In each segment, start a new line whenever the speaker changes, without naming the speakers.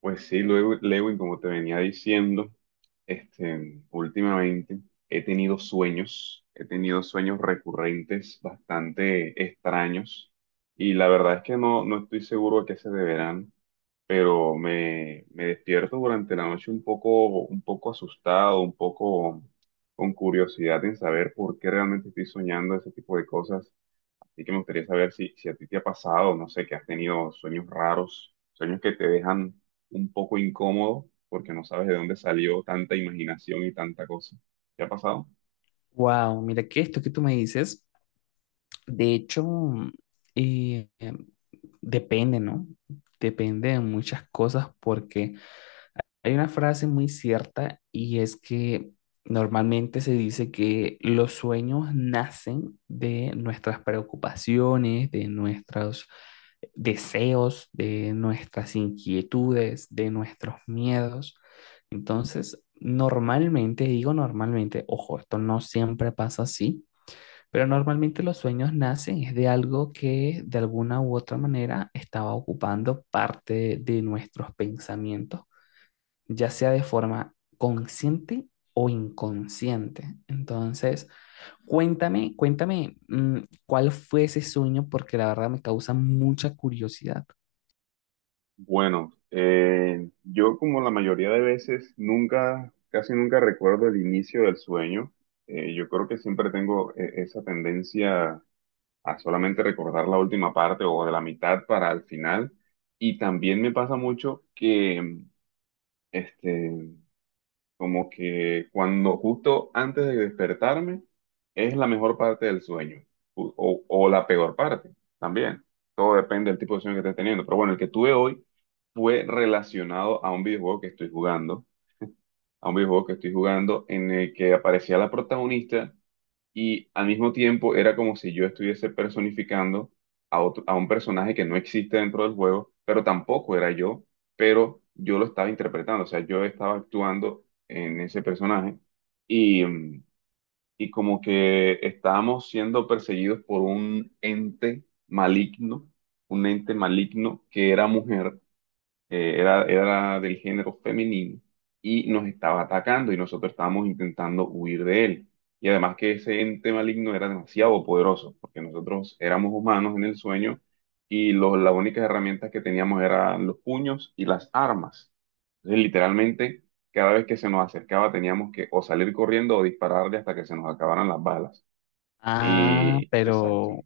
Pues sí, luego, Lewin, como te venía diciendo, últimamente he tenido sueños recurrentes bastante extraños y la verdad es que no estoy seguro a qué se deberán, pero me despierto durante la noche un poco asustado, un poco con curiosidad en saber por qué realmente estoy soñando ese tipo de cosas. Así que me gustaría saber si a ti te ha pasado, no sé, que has tenido sueños raros, sueños que te dejan un poco incómodo porque no sabes de dónde salió tanta imaginación y tanta cosa. ¿Te ha pasado?
Wow, mira que esto que tú me dices, de hecho, eh, em, depende, ¿no? Depende de muchas cosas porque hay una frase muy cierta y es que normalmente se dice que los sueños nacen de nuestras preocupaciones, de nuestros deseos, de nuestras inquietudes, de nuestros miedos. Entonces, normalmente, digo normalmente, ojo, esto no siempre pasa así pero normalmente los sueños nacen es de algo que de alguna u otra manera estaba ocupando parte de nuestros pensamientos, ya sea de forma consciente o inconsciente. Entonces, cuéntame, cuál fue ese sueño, porque la verdad me causa mucha curiosidad.
Bueno, yo como la mayoría de veces nunca, casi nunca recuerdo el inicio del sueño. Yo creo que siempre tengo esa tendencia a solamente recordar la última parte o de la mitad para el final. Y también me pasa mucho que este, como que cuando justo antes de despertarme es la mejor parte del sueño o la peor parte también. Todo depende del tipo de sueño que estés teniendo. Pero bueno, el que tuve hoy fue relacionado a un videojuego que estoy jugando, a un videojuego que estoy jugando en el que aparecía la protagonista y al mismo tiempo era como si yo estuviese personificando a un personaje que no existe dentro del juego, pero tampoco era yo, pero yo lo estaba interpretando, o sea, yo estaba actuando en ese personaje y, y como que estábamos siendo perseguidos por un ente maligno que era mujer, era del género femenino y nos estaba atacando y nosotros estábamos intentando huir de él. Y además que ese ente maligno era demasiado poderoso, porque nosotros éramos humanos en el sueño y las únicas herramientas que teníamos eran los puños y las armas. Entonces, literalmente, cada vez que se nos acercaba teníamos que o salir corriendo o dispararle hasta que se nos acabaran las balas.
Ah,
Y, exacto,
pero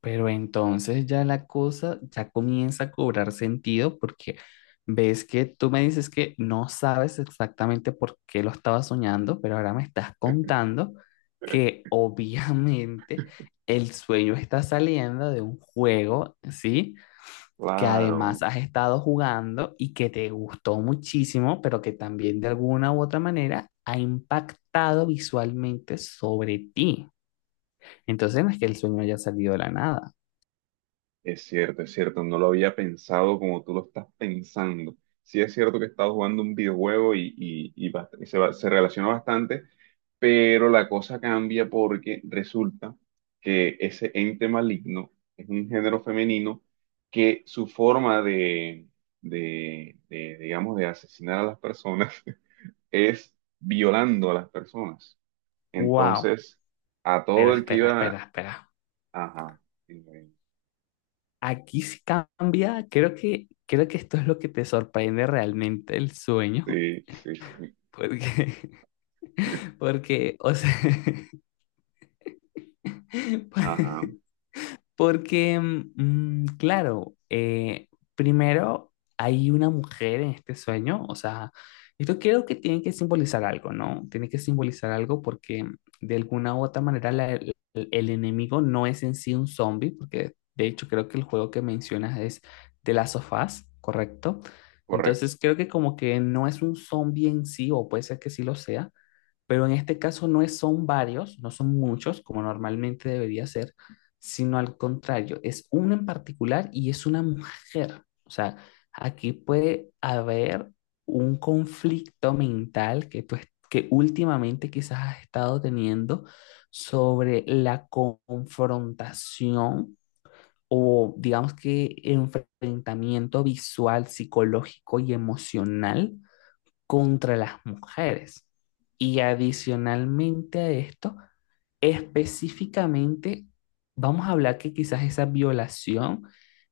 Pero entonces ya la cosa ya comienza a cobrar sentido porque ves que tú me dices que no sabes exactamente por qué lo estaba soñando, pero ahora me estás contando que obviamente el sueño está saliendo de un juego, ¿sí? Que
claro.
además has estado jugando y que te gustó muchísimo, pero que también de alguna u otra manera ha impactado visualmente sobre ti. Entonces no es que el sueño haya salido de la nada.
Es cierto, no lo había pensado como tú lo estás pensando. Sí es cierto que he estado jugando un videojuego y se relaciona bastante, pero la cosa cambia porque resulta que ese ente maligno es un género femenino que su forma de, digamos, de asesinar a las personas es violando a las personas.
¡Wow!
Entonces, a
Pero
todo el que
espera, espera,
iba...
espera.
Ajá, sí,
Aquí sí cambia. Creo que esto es lo que te sorprende realmente el sueño.
sí, sí.
Porque, porque, o sea,
Ajá,
porque, claro, primero hay una mujer en este sueño, o sea, esto creo que tiene que simbolizar algo, ¿no? Tiene que simbolizar algo porque de alguna u otra manera el enemigo no es en sí un zombie, porque de hecho creo que el juego que mencionas es de las sofás, ¿correcto?
correcto.
Entonces creo que como que no es un zombie en sí, o puede ser que sí lo sea, pero en este caso son varios, no son muchos, como normalmente debería ser, sino al contrario, es uno en particular y es una mujer. O sea, aquí puede haber un conflicto mental que que últimamente quizás has estado teniendo sobre la confrontación o digamos que enfrentamiento visual, psicológico y emocional contra las mujeres. Y adicionalmente a esto, específicamente, vamos a hablar que quizás esa violación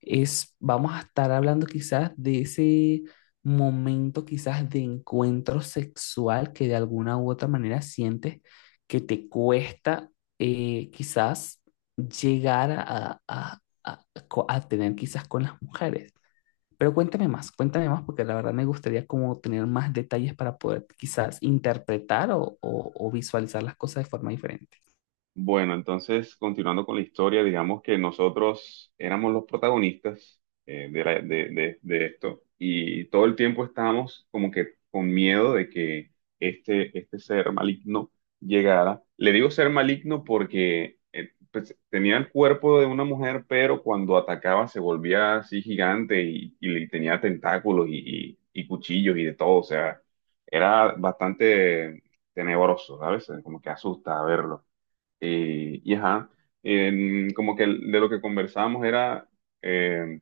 es, vamos a estar hablando quizás de ese momento quizás de encuentro sexual que de alguna u otra manera sientes que te cuesta quizás llegar a tener quizás con las mujeres. Pero cuéntame más, porque la verdad me gustaría como tener más detalles para poder quizás interpretar o o visualizar las cosas de forma diferente.
Bueno, entonces, continuando con la historia, digamos que nosotros éramos los protagonistas, de, la- de esto, y todo el tiempo estábamos como que con miedo de que este ser maligno llegara. Le digo ser maligno porque, pues, tenía el cuerpo de una mujer, pero cuando atacaba se volvía así gigante y, tenía tentáculos y, y cuchillos y de todo. O sea, era bastante tenebroso, ¿sabes? Como que asusta verlo. Y ajá, como que de lo que conversamos era, eh,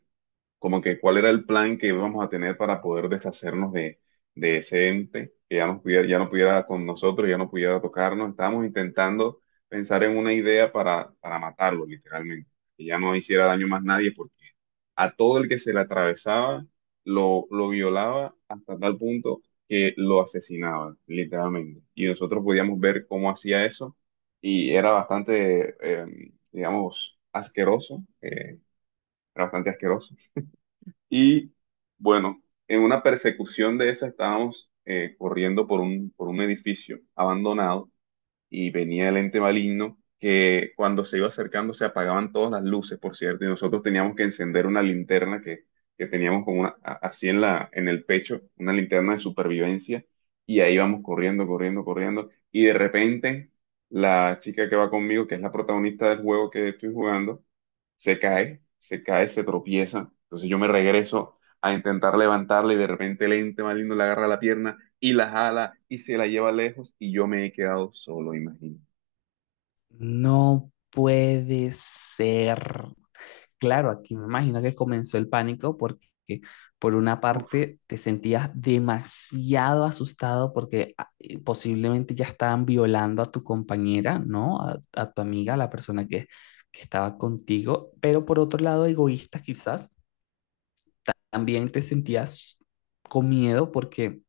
como que cuál era el plan que íbamos a tener para poder deshacernos de ese ente que ya no pudiera con nosotros, ya no pudiera tocarnos. Estábamos intentando pensar en una idea para matarlo, literalmente, que ya no hiciera daño más nadie, porque a todo el que se le atravesaba lo violaba hasta tal punto que lo asesinaba, literalmente. Y nosotros podíamos ver cómo hacía eso y era bastante, digamos, asqueroso, era bastante asqueroso y bueno, en una persecución de esa estábamos corriendo por por un edificio abandonado y venía el ente maligno que cuando se iba acercando se apagaban todas las luces, por cierto, y nosotros teníamos que encender una linterna que teníamos como una, así en en el pecho, una linterna de supervivencia, y ahí vamos corriendo, corriendo, corriendo, y de repente la chica que va conmigo, que es la protagonista del juego que estoy jugando, se cae, se cae, se tropieza. Entonces yo me regreso a intentar levantarla y de repente lente, más lindo, le agarra la pierna y la jala y se la lleva lejos y yo me he quedado solo, imagino.
No puede ser. Claro, aquí me imagino que comenzó el pánico porque por una
Uf.
parte te sentías demasiado asustado porque posiblemente ya estaban violando a tu compañera, ¿no? A tu amiga, a la persona que estaba contigo, pero por otro lado egoísta quizás también te sentías con miedo porque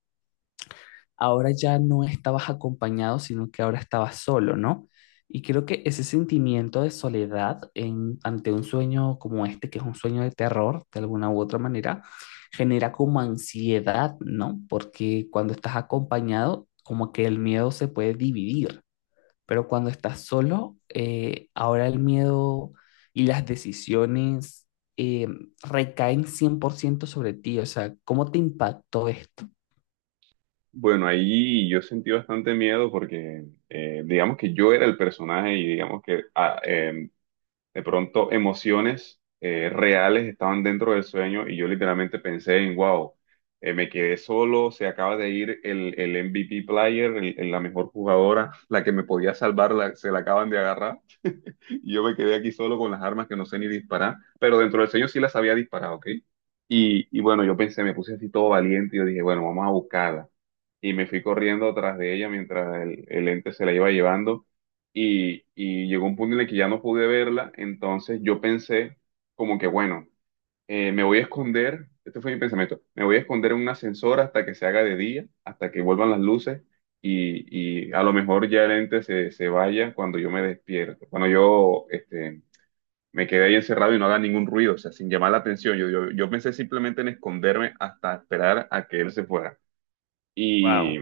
ahora ya no estabas acompañado, sino que ahora estabas solo, ¿no? Y creo que ese sentimiento de soledad ante un sueño como este, que es un sueño de terror, de alguna u otra manera, genera como ansiedad, ¿no? Porque cuando estás acompañado, como que el miedo se puede dividir. Pero cuando estás solo, ahora el miedo y las decisiones eh, recaen 100% sobre ti. O sea, ¿cómo te impactó esto?
Bueno, ahí yo sentí bastante miedo porque, digamos que yo era el personaje y digamos que de pronto emociones reales estaban dentro del sueño y yo literalmente pensé en, wow, me quedé solo, se acaba de ir el MVP player, la mejor jugadora, la que me podía salvar, se la acaban de agarrar. Y yo me quedé aquí solo con las armas que no sé ni disparar, pero dentro del sueño sí las había disparado, ¿ok? Y bueno, yo pensé, me puse así todo valiente y yo dije, bueno, vamos a buscarla. Y me fui corriendo atrás de ella mientras el ente se la iba llevando y llegó un punto en el que ya no pude verla, entonces yo pensé como que, bueno, me voy a esconder, este fue mi pensamiento, me voy a esconder en un ascensor hasta que se haga de día, hasta que vuelvan las luces y a lo mejor ya el ente se vaya cuando yo me despierto, cuando yo me quedé ahí encerrado y no haga ningún ruido, o sea, sin llamar la atención. Yo pensé simplemente en esconderme hasta esperar a que él se fuera. Y
Wow.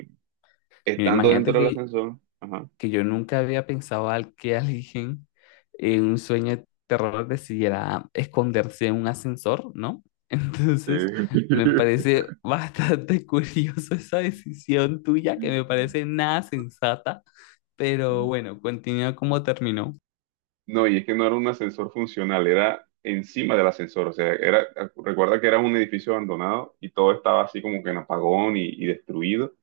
Mira,
estando
imagínate
dentro del ascensor, ajá,
que yo nunca había pensado al que alguien en un sueño de terror decidiera esconderse en un ascensor, ¿no?
sí.
Entonces, me parece bastante curioso esa decisión tuya, que me parece nada sensata, pero bueno, continúa como terminó.
No, y es que no era un ascensor funcional, era encima del ascensor. O sea, era, recuerda que era un edificio abandonado y todo estaba así como que en apagón y destruido.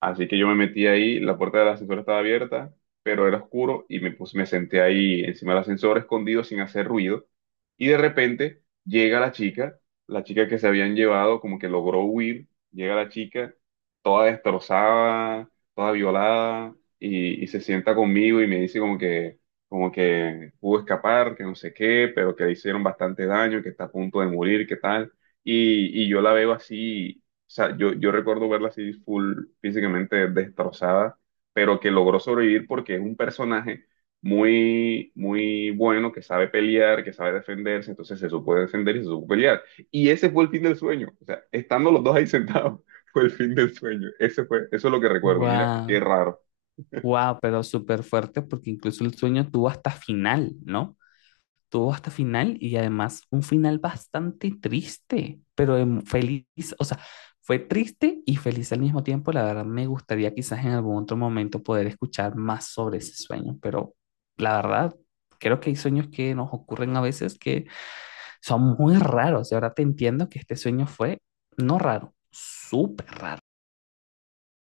Así que yo me metí ahí, la puerta del ascensor estaba abierta, pero era oscuro y me, pues, me senté ahí encima del ascensor escondido sin hacer ruido. Y de repente llega la chica que se habían llevado, como que logró huir, llega la chica toda destrozada, toda violada, y se sienta conmigo y me dice como que pudo escapar, que no sé qué, pero que le hicieron bastante daño, que está a punto de morir, que tal. Y yo la veo así, o sea, yo recuerdo verla así full físicamente destrozada, pero que logró sobrevivir porque es un personaje muy, muy bueno, que sabe pelear, que sabe defenderse, entonces se supo defender y se supo pelear. Y ese fue el fin del sueño. O sea, estando los dos ahí sentados, fue el fin del sueño. Ese fue, eso es lo que recuerdo. Mira, qué
Wow,
raro.
wow, pero súper fuerte porque incluso el sueño tuvo hasta final, ¿no? Tuvo hasta final y además un final bastante triste, pero feliz, o sea, fue triste y feliz al mismo tiempo. La verdad, me gustaría quizás en algún otro momento poder escuchar más sobre ese sueño, pero la verdad, creo que hay sueños que nos ocurren a veces que son muy raros y ahora te entiendo que este sueño fue no raro, súper raro.